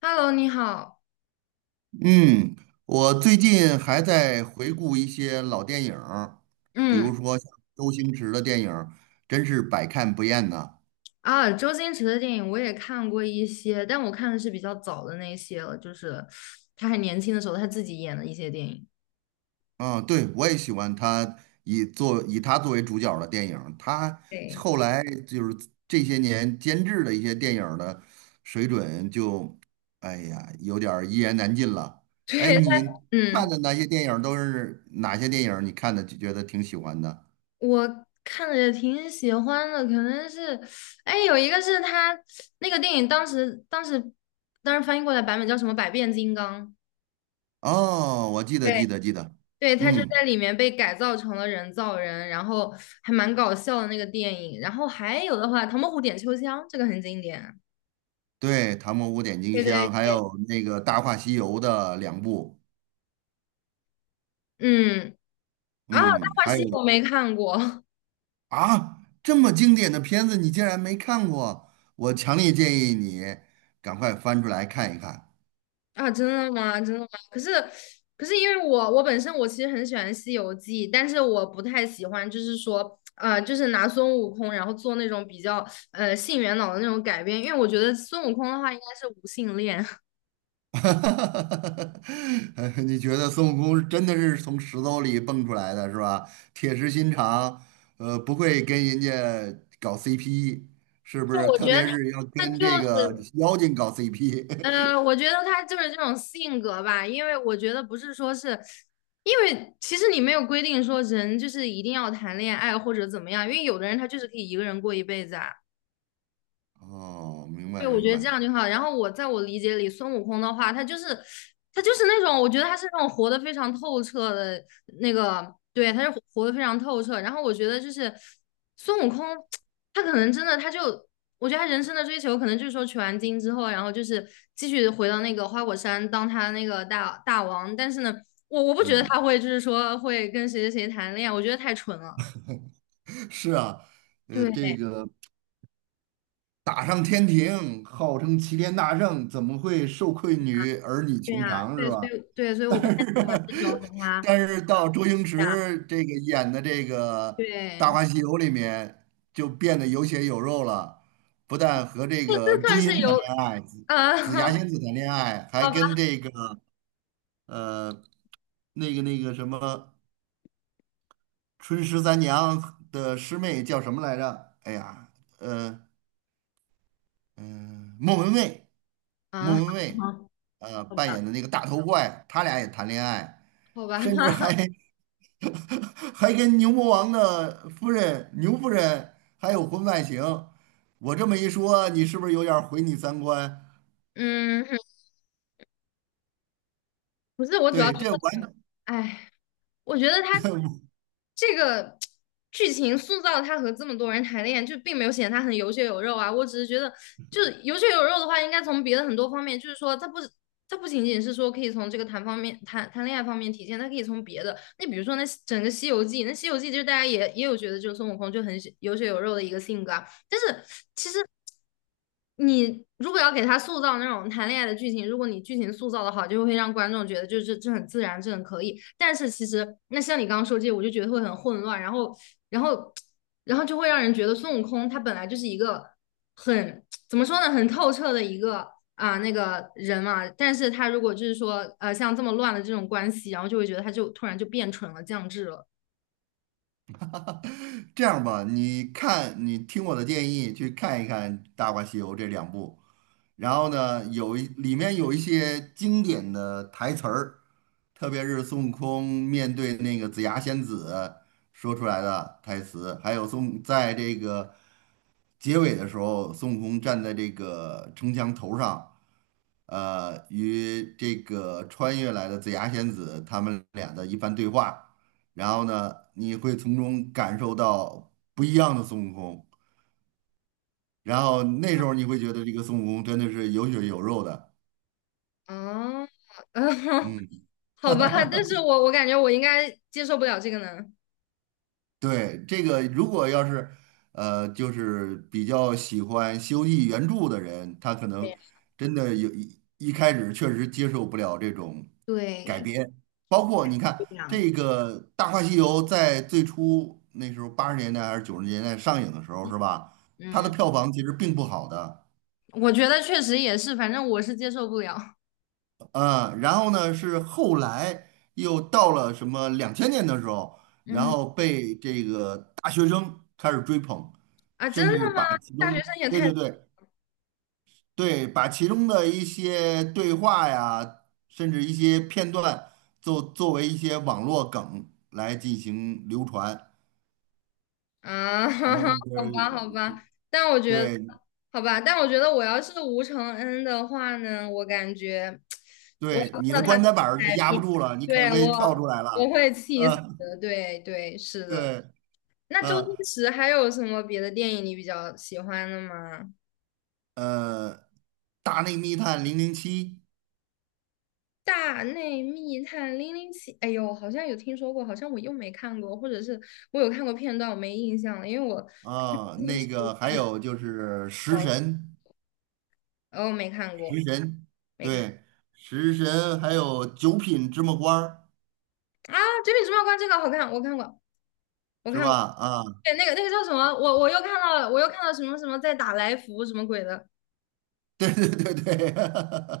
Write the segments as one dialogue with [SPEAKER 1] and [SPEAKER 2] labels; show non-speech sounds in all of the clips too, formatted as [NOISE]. [SPEAKER 1] Hello，你好。
[SPEAKER 2] 嗯，我最近还在回顾一些老电影儿，比
[SPEAKER 1] 嗯
[SPEAKER 2] 如说像周星驰的电影儿，真是百看不厌呐。
[SPEAKER 1] 啊，周星驰的电影我也看过一些，但我看的是比较早的那些了，就是他还年轻的时候他自己演的一些电影。
[SPEAKER 2] 啊，对，我也喜欢他以他作为主角儿的电影儿。他
[SPEAKER 1] 对。
[SPEAKER 2] 后来就是这些年监制的一些电影儿的水准就，哎呀，有点儿一言难尽了。
[SPEAKER 1] [LAUGHS]
[SPEAKER 2] 哎，
[SPEAKER 1] 对，
[SPEAKER 2] 你看
[SPEAKER 1] 嗯，
[SPEAKER 2] 的那些电影儿都是哪些电影儿，你看的就觉得挺喜欢的？
[SPEAKER 1] 我看着也挺喜欢的，可能是，哎，有一个是他那个电影当时翻译过来版本叫什么《百变金刚》。
[SPEAKER 2] 哦，我记得，
[SPEAKER 1] 对，
[SPEAKER 2] 记得，记得，
[SPEAKER 1] 对，他就
[SPEAKER 2] 嗯。
[SPEAKER 1] 在里面被改造成了人造人，然后还蛮搞笑的那个电影。然后还有的话，《唐伯虎点秋香》这个很经典。
[SPEAKER 2] 对，《唐伯虎点秋
[SPEAKER 1] 对
[SPEAKER 2] 香》，还
[SPEAKER 1] 对，
[SPEAKER 2] 有那个《大话西游》的两部，
[SPEAKER 1] 嗯。啊，《大
[SPEAKER 2] 嗯，
[SPEAKER 1] 话
[SPEAKER 2] 还
[SPEAKER 1] 西
[SPEAKER 2] 有。
[SPEAKER 1] 游》我没看过。 [LAUGHS]
[SPEAKER 2] 啊，这么经典的片子你竟然没看过，我强烈建议你赶快翻出来看一看。
[SPEAKER 1] 啊，真的吗？真的吗？可是因为我本身我其实很喜欢《西游记》，但是我不太喜欢，就是说就是拿孙悟空然后做那种比较性缘脑的那种改编，因为我觉得孙悟空的话应该是无性恋，[LAUGHS]
[SPEAKER 2] [LAUGHS] 你觉得孙悟空真的是从石头里蹦出来的，是吧？铁石心肠，不会跟人家搞 CP，是不
[SPEAKER 1] 就
[SPEAKER 2] 是？
[SPEAKER 1] 我
[SPEAKER 2] 特
[SPEAKER 1] 觉得
[SPEAKER 2] 别
[SPEAKER 1] 他
[SPEAKER 2] 是要
[SPEAKER 1] 他
[SPEAKER 2] 跟
[SPEAKER 1] 就
[SPEAKER 2] 这个
[SPEAKER 1] 是。
[SPEAKER 2] 妖精搞 CP。[LAUGHS]
[SPEAKER 1] 我觉得他就是这种性格吧，因为我觉得不是说是，因为其实你没有规定说人就是一定要谈恋爱或者怎么样，因为有的人他就是可以一个人过一辈子啊。
[SPEAKER 2] 哦，明
[SPEAKER 1] 对，
[SPEAKER 2] 白
[SPEAKER 1] 我
[SPEAKER 2] 明
[SPEAKER 1] 觉得这
[SPEAKER 2] 白，
[SPEAKER 1] 样就好。然后我在我理解里，孙悟空的话，他就是那种，我觉得他是那种活得非常透彻的那个，对，他是活得非常透彻。然后我觉得就是孙悟空，他可能真的他就，我觉得他人生的追求可能就是说取完经之后，然后就是继续回到那个花果山当他那个大王。但是呢，我不觉得
[SPEAKER 2] 嗯。
[SPEAKER 1] 他会就是说会跟谁谁谁谈恋爱，我觉得太蠢了。
[SPEAKER 2] 是啊，这
[SPEAKER 1] 对。
[SPEAKER 2] 个打上天庭，号称齐天大圣，怎么会受困于儿女
[SPEAKER 1] 对
[SPEAKER 2] 情
[SPEAKER 1] 呀，
[SPEAKER 2] 长，是
[SPEAKER 1] 对，所
[SPEAKER 2] 吧？
[SPEAKER 1] 以对，所
[SPEAKER 2] [LAUGHS]
[SPEAKER 1] 以
[SPEAKER 2] 但
[SPEAKER 1] 我不太喜欢这种
[SPEAKER 2] 是，
[SPEAKER 1] 给他，
[SPEAKER 2] 但是到周星
[SPEAKER 1] 对呀，
[SPEAKER 2] 驰这个演的这个《大
[SPEAKER 1] 对。
[SPEAKER 2] 话西游》里面，就变得有血有肉了，不但和这
[SPEAKER 1] 这
[SPEAKER 2] 个
[SPEAKER 1] 这
[SPEAKER 2] 朱
[SPEAKER 1] 算
[SPEAKER 2] 茵
[SPEAKER 1] 是
[SPEAKER 2] 谈
[SPEAKER 1] 有，
[SPEAKER 2] 恋爱，紫
[SPEAKER 1] 啊？
[SPEAKER 2] 紫霞
[SPEAKER 1] [LAUGHS]
[SPEAKER 2] 仙子谈恋爱，还
[SPEAKER 1] 好吧，
[SPEAKER 2] 跟这个呃那个什么春十三娘的师妹叫什么来着？哎呀，呃。嗯，莫文蔚，
[SPEAKER 1] 啊，
[SPEAKER 2] 莫文蔚，
[SPEAKER 1] 好，好
[SPEAKER 2] 扮
[SPEAKER 1] 吧，
[SPEAKER 2] 演的那个大头怪，他俩也谈恋爱，
[SPEAKER 1] 好吧，
[SPEAKER 2] 甚至还
[SPEAKER 1] [LAUGHS]
[SPEAKER 2] [LAUGHS] 还跟牛魔王的夫人牛夫人还有婚外情。我这么一说，你是不是有点儿毁你三观？
[SPEAKER 1] 嗯，不是，我主要
[SPEAKER 2] 对，
[SPEAKER 1] 觉得，哎，哎，我觉得他
[SPEAKER 2] [LAUGHS]
[SPEAKER 1] 这个剧情塑造他和这么多人谈恋爱，就并没有显得他很有血有肉啊。我只是觉得，就是有血有肉的话，应该从别的很多方面，就是说，他不是，他不仅仅是说可以从这个谈方面谈恋爱方面体现，他可以从别的，那比如说那整个《西游记》，那《西游记》就是大家也有觉得，就是孙悟空就很有血有肉的一个性格啊。但是其实你如果要给他塑造那种谈恋爱的剧情，如果你剧情塑造的好，就会让观众觉得就是这很自然，这很可以。但是其实那像你刚刚说这些，我就觉得会很混乱，然后然后然后就会让人觉得孙悟空他本来就是一个很怎么说呢，很透彻的一个啊、那个人嘛。但是他如果就是说像这么乱的这种关系，然后就会觉得他就突然就变蠢了，降智了。
[SPEAKER 2] 这样吧，你看，你听我的建议，去看一看《大话西游》这两部。然后呢，里面有一些经典的台词儿。特别是孙悟空面对那个紫霞仙子说出来的台词，还有在这个结尾的时候，孙悟空站在这个城墙头上，与这个穿越来的紫霞仙子他们俩的一番对话。然后呢，你会从中感受到不一样的孙悟空，然后那时候你会觉得这个孙悟空真的是有血有肉的，
[SPEAKER 1] 哦，[LAUGHS] [LAUGHS]
[SPEAKER 2] 嗯。
[SPEAKER 1] 好吧，但是我感觉我应该接受不了这个呢。
[SPEAKER 2] 对，这个如果要是，就是比较喜欢西游记》原著的人，他可能真的一开始确实接受不了这种改
[SPEAKER 1] 对，
[SPEAKER 2] 编，包括你
[SPEAKER 1] 不
[SPEAKER 2] 看
[SPEAKER 1] 一样。
[SPEAKER 2] 这个《大话西游》在最初那时候80年代还是90年代上映的时候，是吧？它的
[SPEAKER 1] 嗯，
[SPEAKER 2] 票房其实并不好的。
[SPEAKER 1] 我觉得确实也是，反正我是接受不了。
[SPEAKER 2] 嗯，然后呢是后来又到了什么2000年的时候，然
[SPEAKER 1] 嗯。
[SPEAKER 2] 后被这个大学生开始追捧，
[SPEAKER 1] 啊，真
[SPEAKER 2] 甚至
[SPEAKER 1] 的吗？
[SPEAKER 2] 把其
[SPEAKER 1] 大学
[SPEAKER 2] 中，
[SPEAKER 1] 生也
[SPEAKER 2] 对
[SPEAKER 1] 太。
[SPEAKER 2] 对对对，把其中的一些对话呀，甚至一些片段，作为一些网络梗来进行流传。
[SPEAKER 1] 啊，
[SPEAKER 2] 什么
[SPEAKER 1] [LAUGHS]
[SPEAKER 2] 就
[SPEAKER 1] 好
[SPEAKER 2] 是，
[SPEAKER 1] 吧，好吧，但我觉得，
[SPEAKER 2] 对
[SPEAKER 1] 好吧，但我觉得我要是吴承恩的话呢，我感觉我
[SPEAKER 2] 对，
[SPEAKER 1] 要
[SPEAKER 2] 你
[SPEAKER 1] 看
[SPEAKER 2] 的
[SPEAKER 1] 到他
[SPEAKER 2] 棺
[SPEAKER 1] 这
[SPEAKER 2] 材
[SPEAKER 1] 个
[SPEAKER 2] 板儿就
[SPEAKER 1] 改
[SPEAKER 2] 压不
[SPEAKER 1] 变，
[SPEAKER 2] 住了，你肯
[SPEAKER 1] 对，
[SPEAKER 2] 定会跳
[SPEAKER 1] 我
[SPEAKER 2] 出来
[SPEAKER 1] 我
[SPEAKER 2] 了。
[SPEAKER 1] 会
[SPEAKER 2] [LAUGHS]
[SPEAKER 1] 气死
[SPEAKER 2] 嗯，
[SPEAKER 1] 的。对对，是的。
[SPEAKER 2] 对，
[SPEAKER 1] 那周星
[SPEAKER 2] 嗯。
[SPEAKER 1] 驰还有什么别的电影你比较喜欢的吗？
[SPEAKER 2] 呃，《大内密探零零七》。
[SPEAKER 1] 大内密探零零七，哎呦，好像有听说过，好像我又没看过，或者是我有看过片段，我没印象了，因为我看
[SPEAKER 2] 啊，
[SPEAKER 1] 时
[SPEAKER 2] 那
[SPEAKER 1] 候
[SPEAKER 2] 个
[SPEAKER 1] 电
[SPEAKER 2] 还
[SPEAKER 1] 影
[SPEAKER 2] 有就是食
[SPEAKER 1] 少，
[SPEAKER 2] 神，
[SPEAKER 1] 哦，没看
[SPEAKER 2] 食
[SPEAKER 1] 过，
[SPEAKER 2] 神，
[SPEAKER 1] 没看。
[SPEAKER 2] 对，食神，还有九品芝麻官儿，
[SPEAKER 1] 啊，《绝命毒药关》这个好看，我看过，我
[SPEAKER 2] 是
[SPEAKER 1] 看
[SPEAKER 2] 吧？
[SPEAKER 1] 过，
[SPEAKER 2] 啊，
[SPEAKER 1] 对，
[SPEAKER 2] [LAUGHS]
[SPEAKER 1] 那个那个叫什么？我又看到了，我又看到什么什么在打来福什么鬼的，
[SPEAKER 2] 对对对对，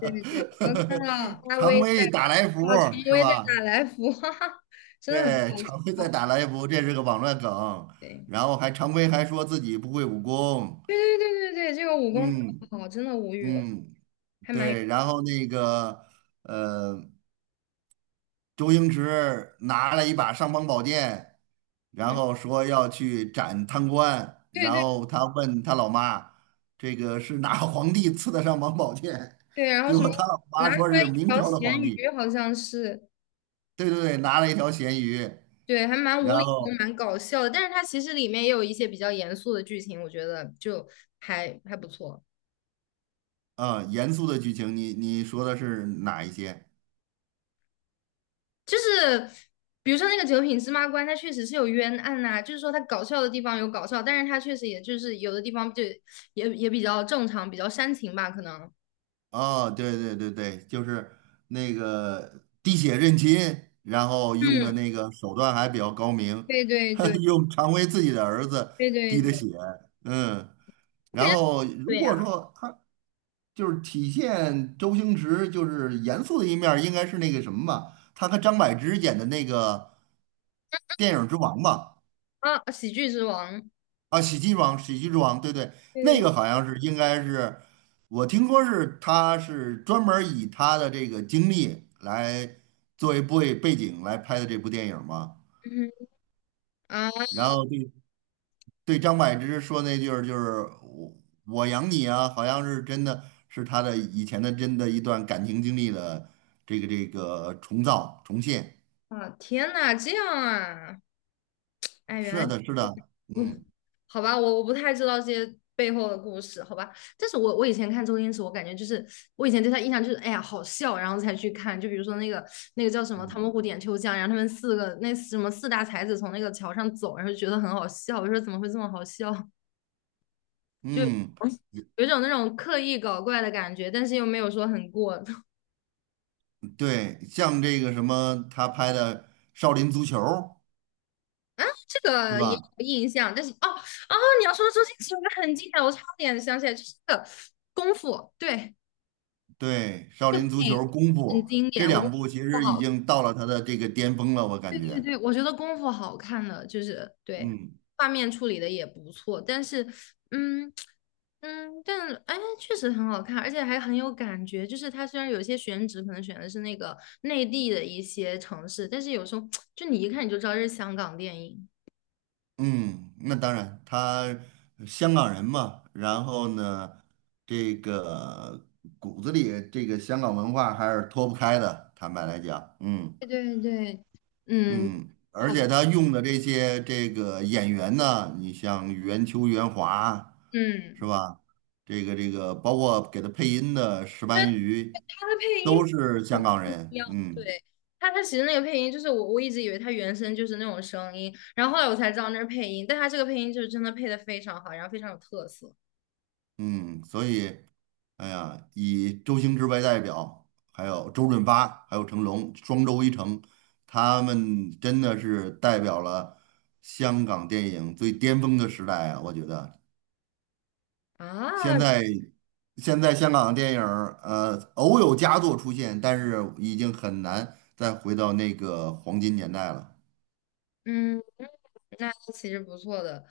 [SPEAKER 1] 对对对，我又看到 阿
[SPEAKER 2] 常
[SPEAKER 1] 威在
[SPEAKER 2] 规打来福
[SPEAKER 1] 打，啊，陈
[SPEAKER 2] 儿，是
[SPEAKER 1] 威在
[SPEAKER 2] 吧？
[SPEAKER 1] 打来福，[LAUGHS] 哈哈，真的很好
[SPEAKER 2] 对，常规在
[SPEAKER 1] 笑，
[SPEAKER 2] 打来福，这是个网络梗。
[SPEAKER 1] 对
[SPEAKER 2] 然后还常规还说自己不会武功。
[SPEAKER 1] 对对对对对，这个武功特别
[SPEAKER 2] 嗯
[SPEAKER 1] 好，真的无语了，
[SPEAKER 2] 嗯，
[SPEAKER 1] 还蛮有。
[SPEAKER 2] 对，然后那个。呃。周星驰拿了一把尚方宝剑，然
[SPEAKER 1] 嗯。
[SPEAKER 2] 后说要去斩贪官，
[SPEAKER 1] 对
[SPEAKER 2] 然
[SPEAKER 1] 对
[SPEAKER 2] 后他问他老妈，这个是哪个皇帝赐的尚方宝剑？
[SPEAKER 1] 对，然
[SPEAKER 2] [LAUGHS]
[SPEAKER 1] 后
[SPEAKER 2] 结
[SPEAKER 1] 什
[SPEAKER 2] 果
[SPEAKER 1] 么
[SPEAKER 2] 他老
[SPEAKER 1] 拿
[SPEAKER 2] 妈
[SPEAKER 1] 出
[SPEAKER 2] 说
[SPEAKER 1] 来一
[SPEAKER 2] 是明
[SPEAKER 1] 条
[SPEAKER 2] 朝的
[SPEAKER 1] 咸
[SPEAKER 2] 皇
[SPEAKER 1] 鱼，
[SPEAKER 2] 帝。
[SPEAKER 1] 好像是，
[SPEAKER 2] 对对对，拿了一条咸鱼，
[SPEAKER 1] 对，还蛮
[SPEAKER 2] 然
[SPEAKER 1] 无厘头，
[SPEAKER 2] 后
[SPEAKER 1] 蛮搞笑的。但是它其实里面也有一些比较严肃的剧情，我觉得就还还不错。
[SPEAKER 2] 嗯，严肃的剧情，你说的是哪一些？
[SPEAKER 1] 就是比如说那个九品芝麻官，它确实是有冤案呐、就是说它搞笑的地方有搞笑，但是它确实也就是有的地方就也比较正常，比较煽情吧，可能。
[SPEAKER 2] 哦，对对对对，就是那个滴血认亲，然后用的
[SPEAKER 1] 嗯，
[SPEAKER 2] 那个手段还比较高明。
[SPEAKER 1] 对对对
[SPEAKER 2] [LAUGHS] 用常威自己的儿子
[SPEAKER 1] 对对
[SPEAKER 2] 滴的血。
[SPEAKER 1] 对，
[SPEAKER 2] 嗯，
[SPEAKER 1] 我
[SPEAKER 2] 然
[SPEAKER 1] 感觉
[SPEAKER 2] 后如
[SPEAKER 1] 对
[SPEAKER 2] 果
[SPEAKER 1] 呀、
[SPEAKER 2] 说他就是体现周星驰就是严肃的一面儿，应该是那个什么吧，他和张柏芝演的那个电影之王吧。
[SPEAKER 1] 啊，喜剧之王，
[SPEAKER 2] 啊，喜剧之王，对对。那
[SPEAKER 1] 对对。
[SPEAKER 2] 个好像是应该是，我听说是他是专门儿以他的这个经历来作为背景来拍的这部电影嘛。
[SPEAKER 1] 嗯哼。啊。
[SPEAKER 2] 然后对，对张柏芝说那句儿就是我养你啊，好像是真的是他的以前的真的一段感情经历的这个重现。
[SPEAKER 1] 啊，天呐，这样啊。哎，原来，
[SPEAKER 2] 是的，是的，
[SPEAKER 1] 嗯，
[SPEAKER 2] 嗯。
[SPEAKER 1] 好吧，我不太知道这些背后的故事，好吧。但是我我以前看周星驰，我感觉就是我以前对他印象就是，哎呀，好笑，然后才去看。就比如说那个那个叫什么《唐
[SPEAKER 2] 嗯
[SPEAKER 1] 伯虎点秋香》，然后他们四个那什么四大才子从那个桥上走，然后就觉得很好笑。我说怎么会这么好笑？就
[SPEAKER 2] 嗯，
[SPEAKER 1] 有一种那种刻意搞怪的感觉，但是又没有说很过。[LAUGHS]
[SPEAKER 2] 对，像这个什么，他拍的《少林足球》，
[SPEAKER 1] 这
[SPEAKER 2] 对
[SPEAKER 1] 个也
[SPEAKER 2] 吧？
[SPEAKER 1] 有印象，但是哦哦，你要说的周星驰，我还很经典，我差点想起来，就是那个功夫，对。
[SPEAKER 2] 对，少
[SPEAKER 1] 这部
[SPEAKER 2] 林足
[SPEAKER 1] 电影
[SPEAKER 2] 球、功
[SPEAKER 1] 很
[SPEAKER 2] 夫
[SPEAKER 1] 经典，
[SPEAKER 2] 这
[SPEAKER 1] 我觉
[SPEAKER 2] 两
[SPEAKER 1] 得
[SPEAKER 2] 部其
[SPEAKER 1] 不
[SPEAKER 2] 实已
[SPEAKER 1] 好。
[SPEAKER 2] 经到了他的这个巅峰了，我感
[SPEAKER 1] 对对
[SPEAKER 2] 觉。
[SPEAKER 1] 对，我觉得功夫好看的就是对
[SPEAKER 2] 嗯
[SPEAKER 1] 画面处理的也不错，但是嗯。嗯，但哎确实很好看，而且还很有感觉。就是它虽然有些选址可能选的是那个内地的一些城市，但是有时候就你一看你就知道这是香港电影。
[SPEAKER 2] 嗯，那当然，他香港人嘛，然后呢，这个骨子里这个香港文化还是脱不开的，坦白来讲，嗯。
[SPEAKER 1] 对对对，嗯，
[SPEAKER 2] 嗯，而
[SPEAKER 1] 好吧，
[SPEAKER 2] 且他用的这些这个演员呢，你像袁秋、袁华，是
[SPEAKER 1] 嗯，
[SPEAKER 2] 吧？这个，包括给他配音的石
[SPEAKER 1] 因为
[SPEAKER 2] 斑鱼，
[SPEAKER 1] 它的配音。
[SPEAKER 2] 都是
[SPEAKER 1] 很
[SPEAKER 2] 香港
[SPEAKER 1] 重
[SPEAKER 2] 人。
[SPEAKER 1] 要，
[SPEAKER 2] 嗯
[SPEAKER 1] 对。他他其实那个配音就是我一直以为他原声就是那种声音，然后后来我才知道那是配音，但他这个配音就是真的配的非常好，然后非常有特色。
[SPEAKER 2] 嗯，所以，哎呀，以周星驰为代表，还有周润发，还有成龙，双周一成，他们真的是代表了香港电影最巅峰的时代啊！我觉得现
[SPEAKER 1] 啊，
[SPEAKER 2] 在现在香港的电影儿，偶有佳作出现，但是已经很难再回到那个黄金年代了。
[SPEAKER 1] 嗯，那其实不错的，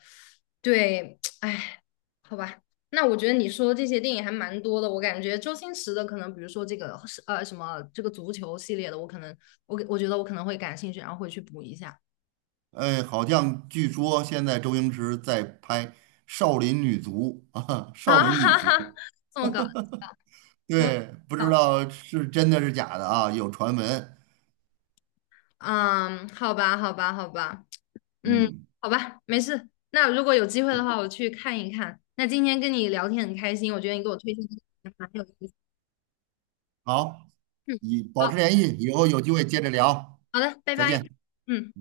[SPEAKER 1] 对，哎，好吧，那我觉得你说的这些电影还蛮多的，我感觉周星驰的可能比如说这个是什么这个足球系列的，我可能我我觉得我可能会感兴趣，然后会去补一下。
[SPEAKER 2] 哎，好像据说现在周星驰在拍《少林女足》[LAUGHS] 啊，《少
[SPEAKER 1] 啊，[LAUGHS]
[SPEAKER 2] 林女
[SPEAKER 1] 哈
[SPEAKER 2] 足》
[SPEAKER 1] 哈，这么搞，这么
[SPEAKER 2] 对，不知
[SPEAKER 1] 搞，
[SPEAKER 2] 道是真的是假的啊，有传闻。
[SPEAKER 1] 嗯，好吧，好吧，好吧。嗯，
[SPEAKER 2] 嗯，
[SPEAKER 1] 好吧，没事。那如果有机会的话，我去看一看。那今天跟你聊天很开心，我觉得你给我推荐的还蛮有意思。
[SPEAKER 2] 好，
[SPEAKER 1] 嗯，
[SPEAKER 2] 以保持
[SPEAKER 1] 好。
[SPEAKER 2] 联系，以后有机会接着聊，
[SPEAKER 1] 好的，拜
[SPEAKER 2] 再
[SPEAKER 1] 拜。
[SPEAKER 2] 见。
[SPEAKER 1] 嗯。